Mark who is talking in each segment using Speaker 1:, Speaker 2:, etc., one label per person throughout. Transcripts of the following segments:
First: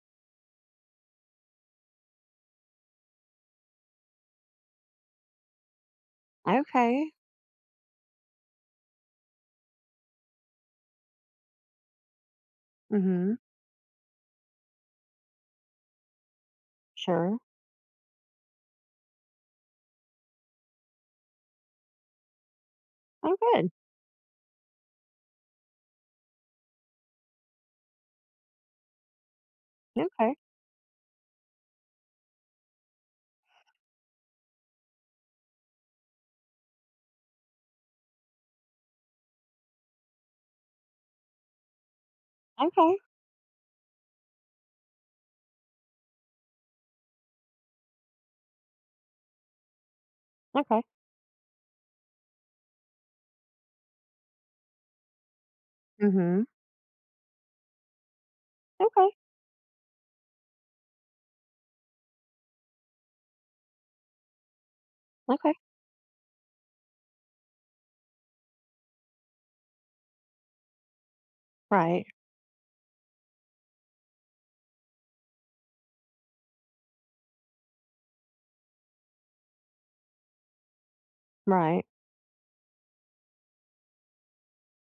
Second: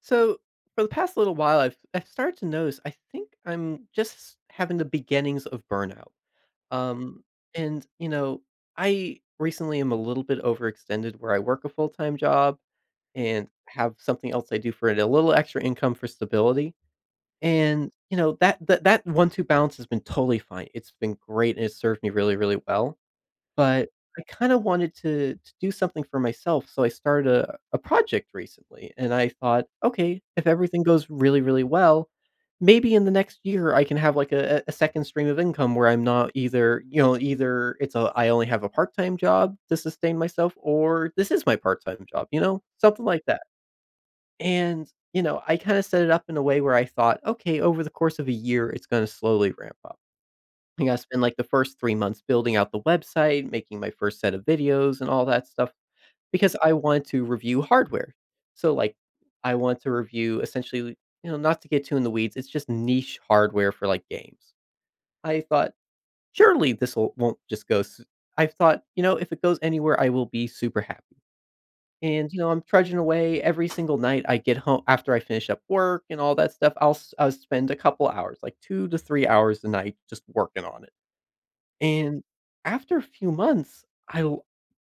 Speaker 1: So for the past little while, I've started to notice. I think I'm just having the beginnings of burnout.
Speaker 2: Okay.
Speaker 1: Um, and I recently am a little bit overextended where I work a full time job
Speaker 2: Mhm.
Speaker 1: and have something else I do for it, a little extra income for stability.
Speaker 2: Sure.
Speaker 1: And you know that one-two balance has been totally fine. It's been great and it's served me really, really well.
Speaker 2: Oh, good.
Speaker 1: But I kinda wanted to do something for myself, so I started a project recently, and I thought, "Okay,
Speaker 2: Okay.
Speaker 1: if everything goes really, really well, maybe in the next year I can have, like, a second stream of income where I'm not either you know, either it's a I only have a part-time job to sustain myself, or this is my part-time job," you know?
Speaker 2: Okay.
Speaker 1: Something like that. And, I kinda set it up in a way where I thought, "Okay, over the course of a year, it's gonna slowly ramp up."
Speaker 2: Okay.
Speaker 1: Like, I gotta spend, like, the first 3 months building out the website, making my first set of videos and all that stuff,
Speaker 2: Mhm.
Speaker 1: because I want to review hardware. So, like,
Speaker 2: Okay.
Speaker 1: I want to review essentially, not to get too in the weeds, it's just niche hardware for, like, games. I
Speaker 2: Okay.
Speaker 1: thought, "Surely this'll won't just go s" I thought, "You know, if it goes anywhere, I will be super happy."
Speaker 2: Right.
Speaker 1: And, I'm trudging away every single night I get home after I finish up work and all that stuff, I'll spend a couple hours, like 2 to 3 hours a night just working on it.
Speaker 2: Right.
Speaker 1: And after a few months, I l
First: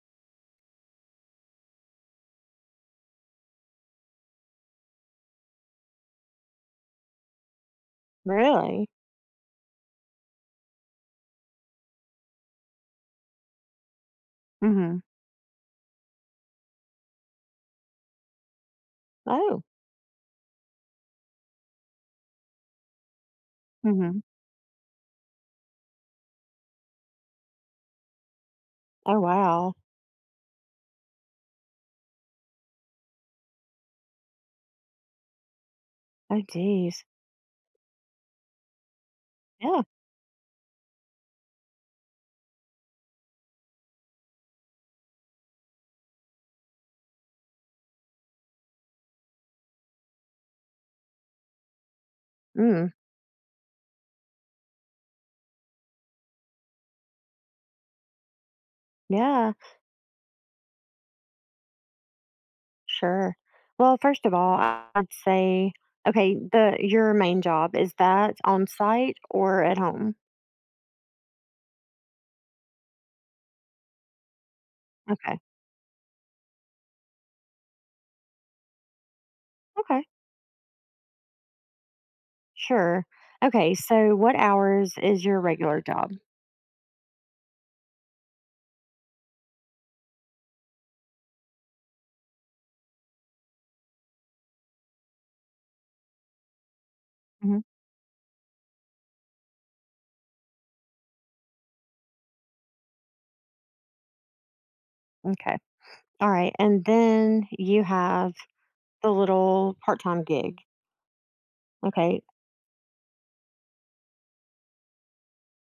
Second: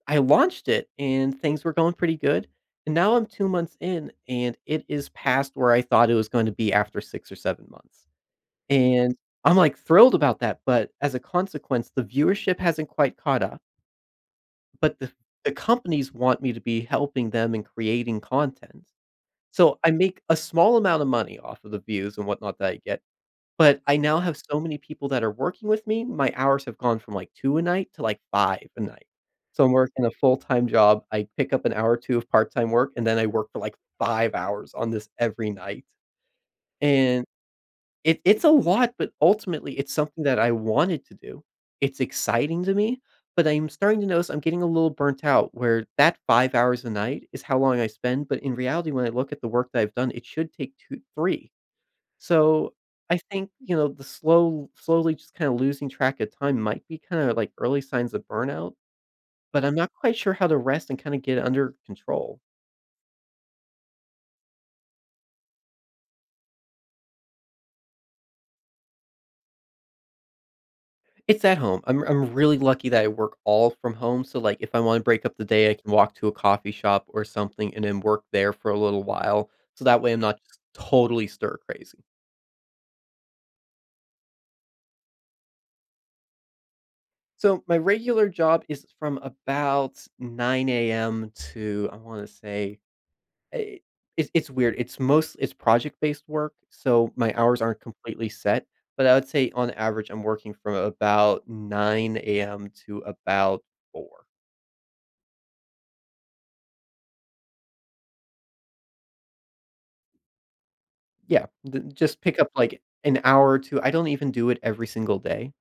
Speaker 1: I launched it and things were going pretty good, and now I'm 2 months in, and it is past where I thought it was going to be after 6 or 7 months,
Speaker 2: Really?
Speaker 1: and I'm, like, thrilled about that, but as a consequence, the viewership hasn't quite caught up, but
Speaker 2: Mhm.
Speaker 1: the companies want me to be helping them and creating content.
Speaker 2: Oh.
Speaker 1: So I make a small amount of money off of the views and whatnot that I get, but I now
Speaker 2: Mhm.
Speaker 1: have so many people that are working with me, my hours have gone from, like, 2 a night to, like, 5 a night.
Speaker 2: Oh,
Speaker 1: So I'm
Speaker 2: wow.
Speaker 1: working a full-time job, I pick up an hour or 2 of part-time work, and then I work for, like, 5 hours on this every night.
Speaker 2: Oh, geez.
Speaker 1: And it's a lot, but ultimately,
Speaker 2: Yeah.
Speaker 1: it's something that I wanted to do. It's exciting to me, but I'm starting to notice I'm getting a little burnt out where that 5 hours a night is how long I spend, but in reality, when I look at the work that I've done, it should take 2 3. So,
Speaker 2: Mm.
Speaker 1: I think, you know, the slow slowly just kinda losing track of time might be kinda like early signs of burnout,
Speaker 2: Yeah.
Speaker 1: but I'm not quite sure how to rest and kinda get it under control.
Speaker 2: Sure. Well, first of all, I'd say, okay, the your main job, is that on site or at home?
Speaker 1: It's at home. I'm really lucky that I work all from home, so, like, if I wanna break up
Speaker 2: Okay.
Speaker 1: the day, I can walk to a coffee shop or something and then work there for a little while, so that
Speaker 2: Okay.
Speaker 1: way I'm not just totally stir crazy.
Speaker 2: Sure. Okay. So, what hours is your regular job?
Speaker 1: So, my regular job is from about 9 a.m. to, I wanna say I it's weird. It's project-based work, so my
Speaker 2: Mhm.
Speaker 1: hours aren't completely set, but I would say on average, I'm working from about 9 a.m. to about 4.
Speaker 2: Okay. All right. And then you have the little part-time gig.
Speaker 1: Yeah, d just
Speaker 2: Okay.
Speaker 1: pick up, like, an hour or 2. I don't even do it every single day,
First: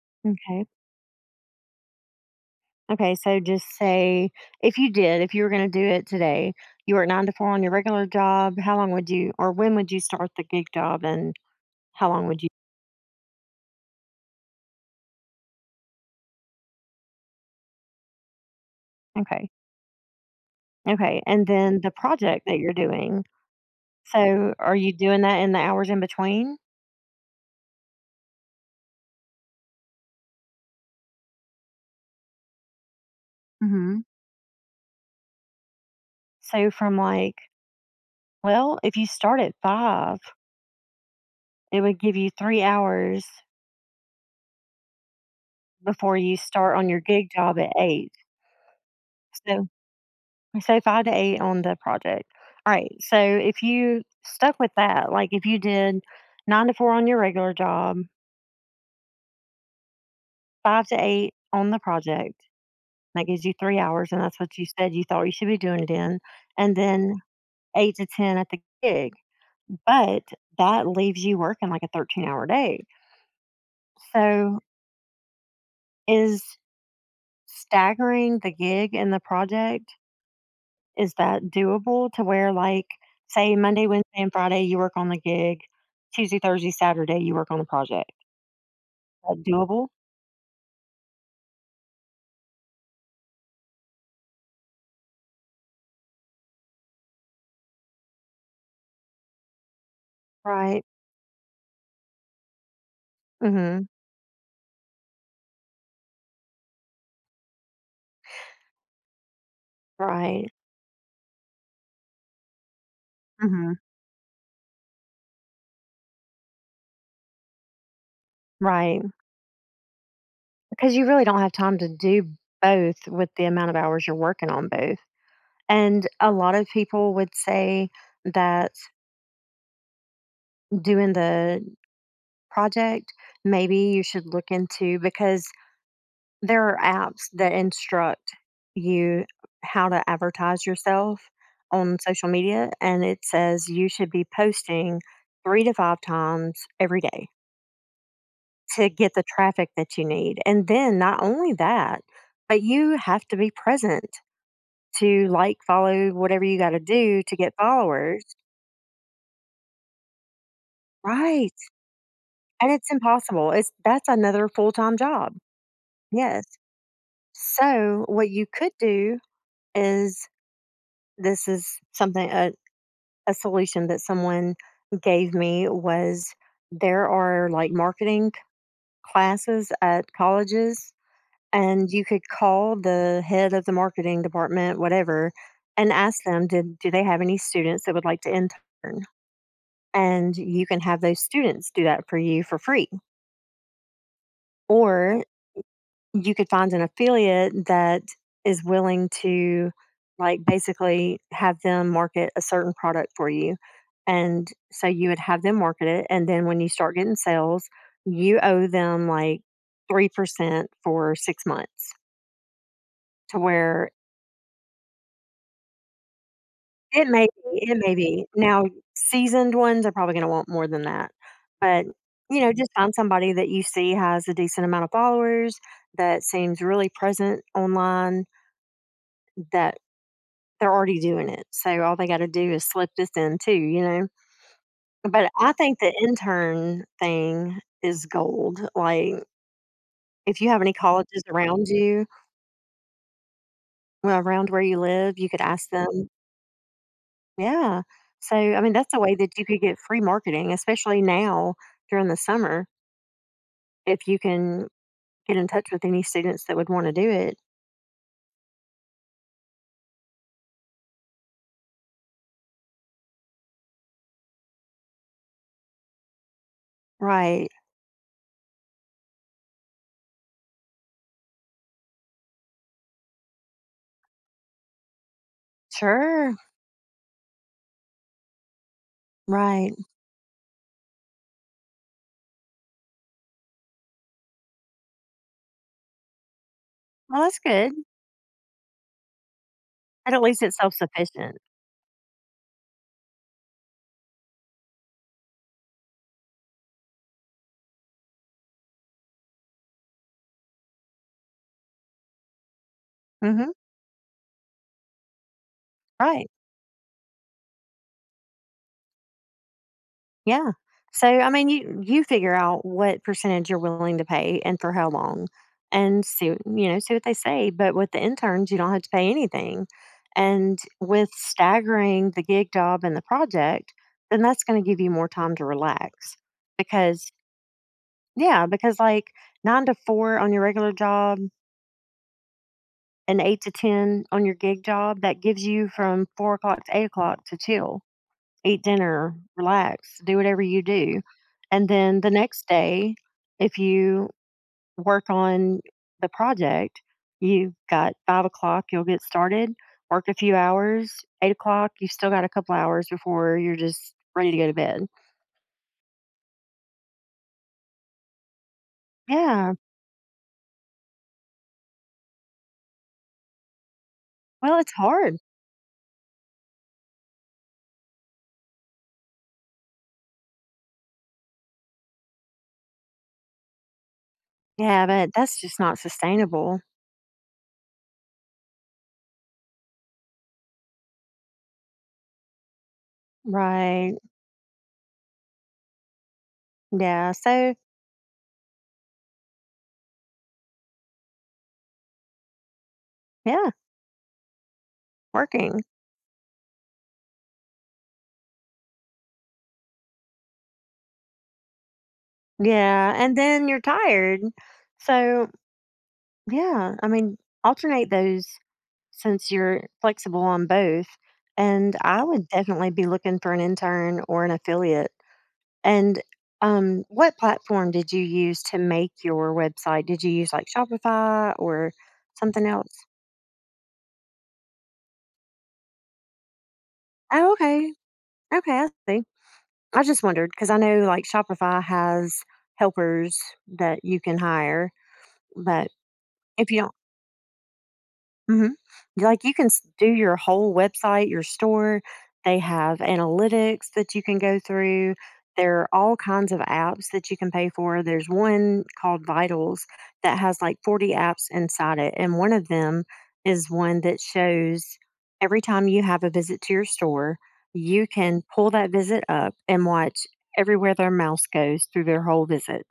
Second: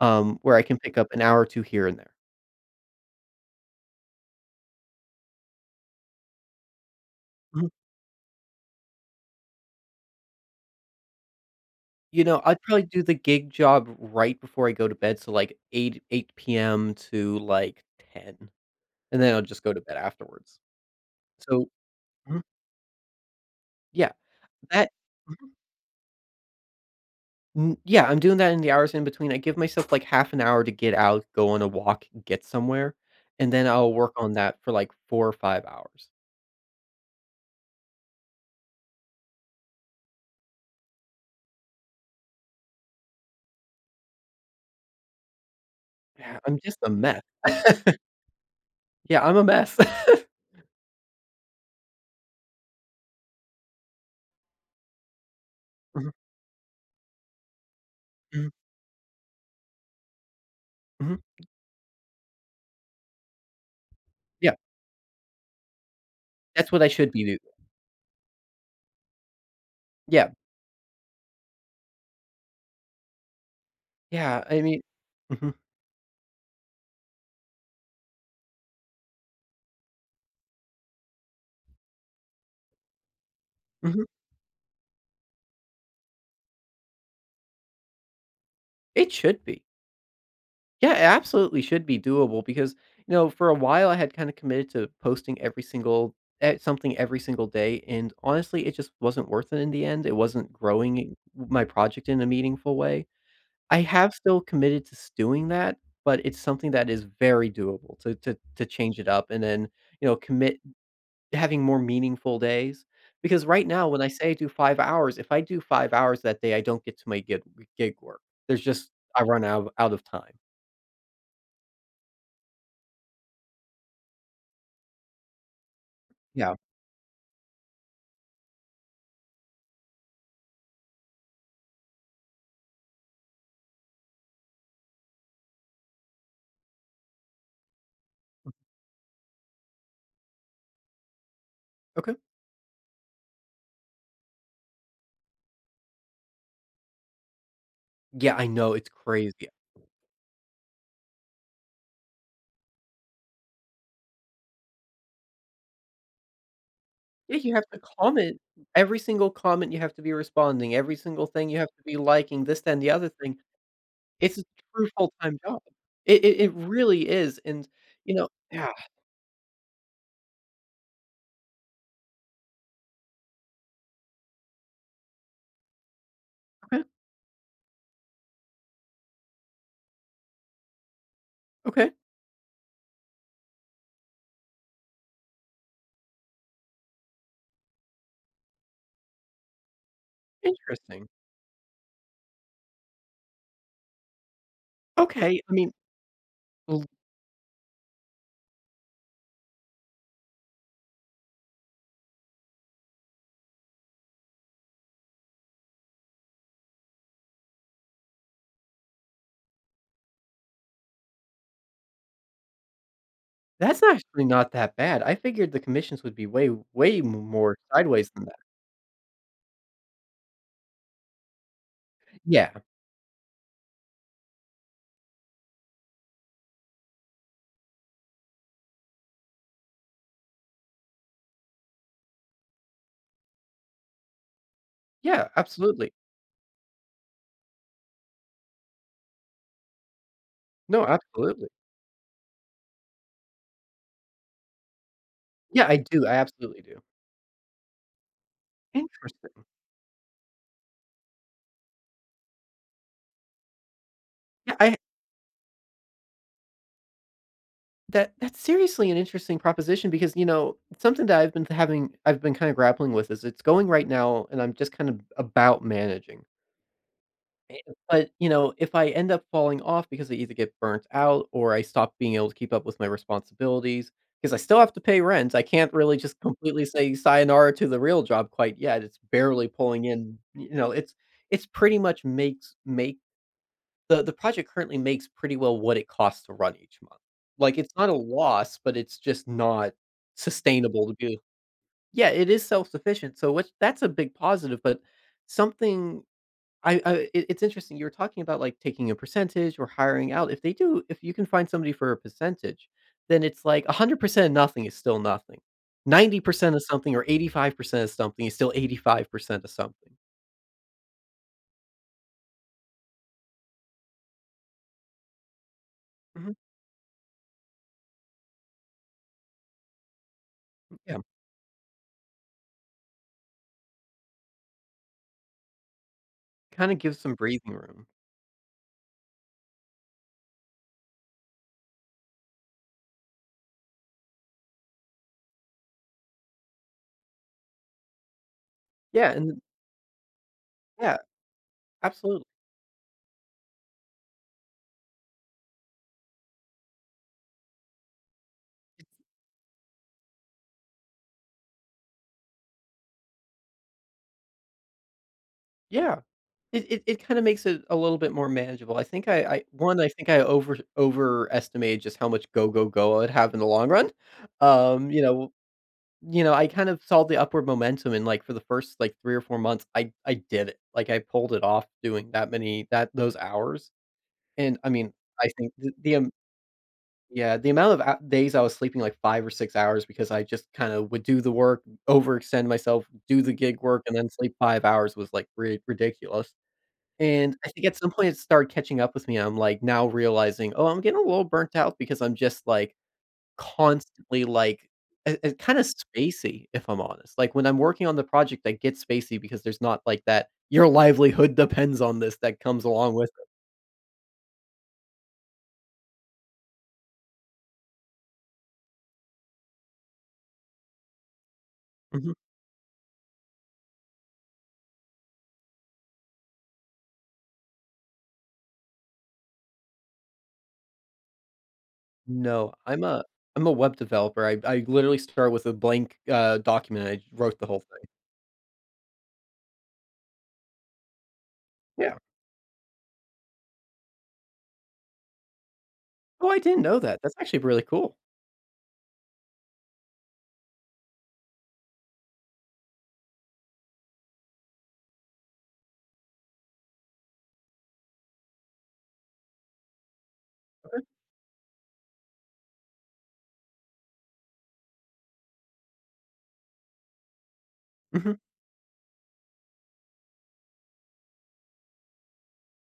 Speaker 1: where I
Speaker 2: Okay.
Speaker 1: can pick up an hour or 2 here and there.
Speaker 2: Okay, so just say, if you were gonna do it today, you work 9 to 4 on
Speaker 1: Mhm.
Speaker 2: your regular job, how long would you or when would you start the gig job, and how
Speaker 1: You
Speaker 2: long
Speaker 1: know,
Speaker 2: would you—
Speaker 1: I'd probably do the gig job right before I go to bed, so, like, 8 PM to, like, 10, and then I'll
Speaker 2: Okay.
Speaker 1: just go to bed afterwards.
Speaker 2: Okay, and
Speaker 1: So.
Speaker 2: then the
Speaker 1: Mhm.
Speaker 2: project that you're doing,
Speaker 1: Yeah,
Speaker 2: so are
Speaker 1: that.
Speaker 2: you doing that
Speaker 1: Mhm.
Speaker 2: in the hours in between?
Speaker 1: Mm, yeah, I'm doing that in the hours in between. I give myself, like, half an hour to get out, go on a walk, get somewhere, and then I'll
Speaker 2: Mhm.
Speaker 1: work on that for, like, 4 or 5 hours.
Speaker 2: So, if you start at 5, it would give you 3 hours before you
Speaker 1: Yeah, I'm just
Speaker 2: start on
Speaker 1: a
Speaker 2: your
Speaker 1: mess.
Speaker 2: gig job at 8.
Speaker 1: Yeah, I'm a
Speaker 2: So
Speaker 1: mess.
Speaker 2: So if I had to 8 on the project, all right. So if you stuck with that, like if you did
Speaker 1: Mhm,
Speaker 2: 9 to 4 on your regular job,
Speaker 1: mhm,
Speaker 2: five to
Speaker 1: mhm.
Speaker 2: eight on the project, that gives you 3 hours, and that's
Speaker 1: Yeah,
Speaker 2: what you said you thought you should be doing it in,
Speaker 1: that's
Speaker 2: and
Speaker 1: what I should
Speaker 2: then
Speaker 1: be doing.
Speaker 2: 8 to 10 at the gig. But
Speaker 1: Yeah,
Speaker 2: that leaves you working like a 13-hour day.
Speaker 1: yeah,
Speaker 2: So,
Speaker 1: I mean. Mhm,
Speaker 2: is staggering the gig and the project, is that doable to where, like, say Monday,
Speaker 1: mhm.
Speaker 2: Wednesday, and Friday you work on the gig, Tuesday, Thursday, Saturday you work on the project?
Speaker 1: It
Speaker 2: Is
Speaker 1: should
Speaker 2: that
Speaker 1: be.
Speaker 2: doable?
Speaker 1: Yeah, it absolutely should be doable because, for a while I had kind of committed to posting something every single day, and honestly, it just wasn't worth it in the end. It wasn't
Speaker 2: Right.
Speaker 1: growing my project in a meaningful way. I
Speaker 2: Mhm.
Speaker 1: have still committed to doing that, but it's something that is very doable to change it up and then
Speaker 2: Right.
Speaker 1: commit having more meaningful days. Because right
Speaker 2: Mhm.
Speaker 1: now, when I say I do 5 hours, if I do 5 hours that day, I don't get to my gig work. There's just,
Speaker 2: Right.
Speaker 1: I run out of time.
Speaker 2: Because you really don't have time to do both with the amount of hours you're working on both. And a
Speaker 1: Yeah.
Speaker 2: lot of people would say that doing the project, maybe you should look into, because there are apps that instruct you how to advertise yourself on
Speaker 1: Okay.
Speaker 2: social media, and it says you should be posting three to five times every day
Speaker 1: Yeah, I know, it's
Speaker 2: to get the
Speaker 1: crazy.
Speaker 2: traffic that you need. And then not only that, but you have to be present to, like, follow, whatever you got to do to
Speaker 1: Yeah, you
Speaker 2: get
Speaker 1: have to
Speaker 2: followers.
Speaker 1: comment. Every single comment you have to be responding, every single thing
Speaker 2: Right.
Speaker 1: you have to be liking, this,
Speaker 2: And
Speaker 1: that, and the
Speaker 2: it's
Speaker 1: other thing.
Speaker 2: impossible. It's that's
Speaker 1: It's a
Speaker 2: another
Speaker 1: true
Speaker 2: full-time job.
Speaker 1: full-time job. It it
Speaker 2: Yes.
Speaker 1: it really is, and,
Speaker 2: So what you
Speaker 1: yeah,
Speaker 2: could do is, this is something, a solution that someone gave me was,
Speaker 1: okay,
Speaker 2: there are, like, marketing classes at colleges, and
Speaker 1: okay,
Speaker 2: you could call the head of the marketing department, whatever, and ask them, did do they have any students that would like to intern, and you can have
Speaker 1: interesting.
Speaker 2: those students do that for you for free. Or
Speaker 1: Okay, I mean,
Speaker 2: you could find an
Speaker 1: l
Speaker 2: affiliate that is willing to, like, basically have them market a certain product for you. And so you would have them market it. And then when you start getting sales, you owe them like 3% for 6 months, to
Speaker 1: that's
Speaker 2: where—
Speaker 1: actually not that bad. I figured the commissions would be way, way m
Speaker 2: it may
Speaker 1: more
Speaker 2: be, it may
Speaker 1: sideways than
Speaker 2: be.
Speaker 1: that.
Speaker 2: Now, seasoned ones are probably going to want more than that. But, you
Speaker 1: Yeah,
Speaker 2: know, just find somebody that you see has a decent amount of followers, that seems really present online. That They're already doing it, so all they gotta do is slip this in too, you know?
Speaker 1: yeah,
Speaker 2: But I think the
Speaker 1: absolutely.
Speaker 2: intern thing is gold, like, if you have any
Speaker 1: No,
Speaker 2: colleges
Speaker 1: absolutely.
Speaker 2: around you— well, around where you live, you could
Speaker 1: Yeah,
Speaker 2: ask
Speaker 1: I do,
Speaker 2: them.
Speaker 1: I absolutely do.
Speaker 2: Yeah. So, I mean, that's a way that
Speaker 1: Interesting.
Speaker 2: you could get free marketing, especially now during the summer, if you
Speaker 1: Yeah,
Speaker 2: can
Speaker 1: I
Speaker 2: get in touch with any students that would wanna do it.
Speaker 1: That that's seriously an interesting proposition because, something that I've been kind of grappling with is it's going right now and I'm just kind of about managing.
Speaker 2: Right.
Speaker 1: Eh But, if I end up falling off because I either get burnt out or I stop being able to keep up with my responsibilities, because I still have to pay rent, I can't really just
Speaker 2: Sure.
Speaker 1: completely say sayonara to the real job quite yet. It's barely
Speaker 2: Right.
Speaker 1: pulling in, it's pretty much makes make the project currently makes pretty well what it costs to run each month.
Speaker 2: Well, that's
Speaker 1: Like, it's
Speaker 2: good,
Speaker 1: not a loss, but it's just not
Speaker 2: and at least it's
Speaker 1: sustainable to do.
Speaker 2: self-sufficient.
Speaker 1: Yeah, it is self-sufficient, so which that's a big positive, but something, I it's interesting, you were talking about, like, taking a percentage or hiring out. If they do if you can find somebody for a percentage, then it's
Speaker 2: Mhm.
Speaker 1: like 100% of nothing is still nothing.
Speaker 2: Right.
Speaker 1: 90% of something or 85% of something is still 85% of something.
Speaker 2: Yeah. So I mean, you figure out what percentage you're willing to pay and for how long, and see
Speaker 1: Mhm,
Speaker 2: you know see what they say. But with the interns, you don't have to pay anything, and
Speaker 1: yeah,
Speaker 2: with staggering the gig job and the project, then that's going to give you more time to relax,
Speaker 1: kinda gives
Speaker 2: because—
Speaker 1: some breathing room.
Speaker 2: yeah, because, like, 9 to 4 on your regular job and 8 to 10 on your gig job, that gives you from 4 o'clock to 8 o'clock to chill, eat
Speaker 1: Yeah,
Speaker 2: dinner,
Speaker 1: and
Speaker 2: relax, do whatever you
Speaker 1: yeah,
Speaker 2: do. And then the
Speaker 1: absolutely.
Speaker 2: next day, if you work on the project, you've got 5 o'clock, you'll get started, work a few hours, 8 o'clock, you've still got a couple hours before you're just ready to go to bed.
Speaker 1: Yeah. It kinda makes it a little bit more manageable. I think I
Speaker 2: Yeah.
Speaker 1: 1, I think I overestimated just how much go, go, go I'd have in the long run.
Speaker 2: Well, it's
Speaker 1: Um, you
Speaker 2: hard.
Speaker 1: know I kind of saw the upward momentum and, like, for the first, like, 3 or 4 months, I did it. Like, I pulled it off doing that many that those hours, and, I
Speaker 2: Yeah,
Speaker 1: mean,
Speaker 2: but
Speaker 1: I
Speaker 2: that's
Speaker 1: think
Speaker 2: just not sustainable.
Speaker 1: yeah, the amount of hou days I was sleeping, like, 5 or 6 hours because I just kinda would do the work, overextend myself, do the gig work, and
Speaker 2: Right.
Speaker 1: then sleep 5 hours was, like, ri ridiculous.
Speaker 2: Yeah.
Speaker 1: And I
Speaker 2: So,
Speaker 1: think at some point it started catching up with me, I'm, like, now realizing, "Oh, I'm getting a little burnt out because I'm just, like,
Speaker 2: yeah,
Speaker 1: constantly, like" it
Speaker 2: working.
Speaker 1: kinda spacey, if I'm honest. Like, when I'm working on the project, I get spacey because there's not, like, that "your livelihood depends on this" that comes
Speaker 2: Yeah.
Speaker 1: along with
Speaker 2: And
Speaker 1: it.
Speaker 2: then you're tired. So, yeah, I mean, alternate those since you're flexible on both. And I
Speaker 1: Mhm.
Speaker 2: would definitely be looking for an intern or an affiliate. And what platform did you use to make your website? Did you use like Shopify or something
Speaker 1: No,
Speaker 2: else?
Speaker 1: I'm a web developer. I literally start with a blank, document, and I
Speaker 2: Oh,
Speaker 1: wrote the whole
Speaker 2: okay.
Speaker 1: thing.
Speaker 2: Okay, I see. I just wondered because I know like Shopify
Speaker 1: Yeah.
Speaker 2: has helpers that you can hire, but
Speaker 1: Oh, I
Speaker 2: if
Speaker 1: didn't
Speaker 2: you—
Speaker 1: know that. That's actually really cool.
Speaker 2: Mhm. Like, you can s do your whole website, your store. They have analytics that you can go through. There are all kinds of apps that you can pay for. There's one called Vitals that has, like, 40 apps inside it, and one of them is one that shows every time you have a visit to your store, you
Speaker 1: Mhm,
Speaker 2: can pull that visit up and watch everywhere their mouse goes through their whole visit.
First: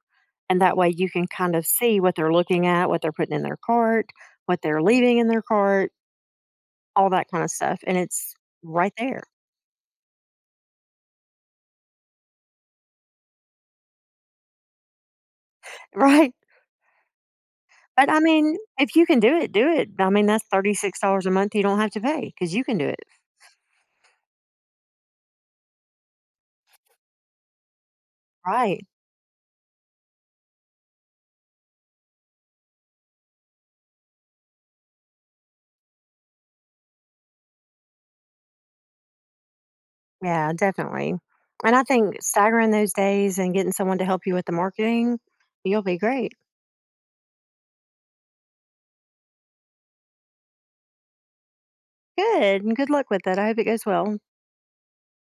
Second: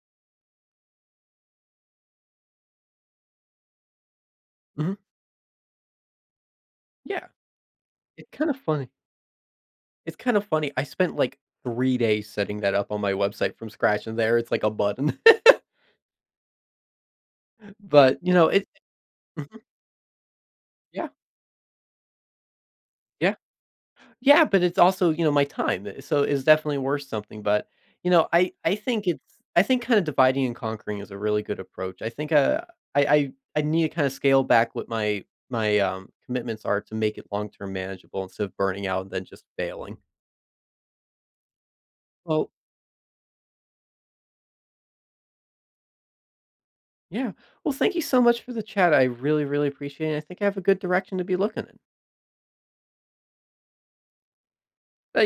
Speaker 2: And that way you can kind of see what they're looking at, what they're putting in their cart, what they're
Speaker 1: mhm.
Speaker 2: leaving in their cart, all
Speaker 1: Yeah.
Speaker 2: that kind of stuff. And
Speaker 1: It's
Speaker 2: it's
Speaker 1: kinda funny.
Speaker 2: right there.
Speaker 1: It's kind of funny, I spent, like, 3 days setting that up on my website from scratch, and there it's like a button.
Speaker 2: Right. But
Speaker 1: But,
Speaker 2: I
Speaker 1: you know,
Speaker 2: mean,
Speaker 1: it
Speaker 2: if you can do it,
Speaker 1: Mhm.
Speaker 2: do it. I mean, that's
Speaker 1: Yeah,
Speaker 2: $36 a month you don't have to pay because you can do it.
Speaker 1: yeah. Yeah, but it's also, my time, so it's definitely worth something, but, I
Speaker 2: Right.
Speaker 1: think kinda dividing and conquering is a really good approach. I think, I need to kinda scale back what my commitments are to make it long-term manageable instead of burning out and then just failing.
Speaker 2: Yeah, definitely. And I think
Speaker 1: Well,
Speaker 2: staggering those days and getting someone to help you with the marketing, you'll be great.
Speaker 1: yeah. Well, thank you so much for the chat, I really, really appreciate it, I think I have a good direction to be looking in.
Speaker 2: Good. And good luck with it. I hope it goes well.
Speaker 1: Tha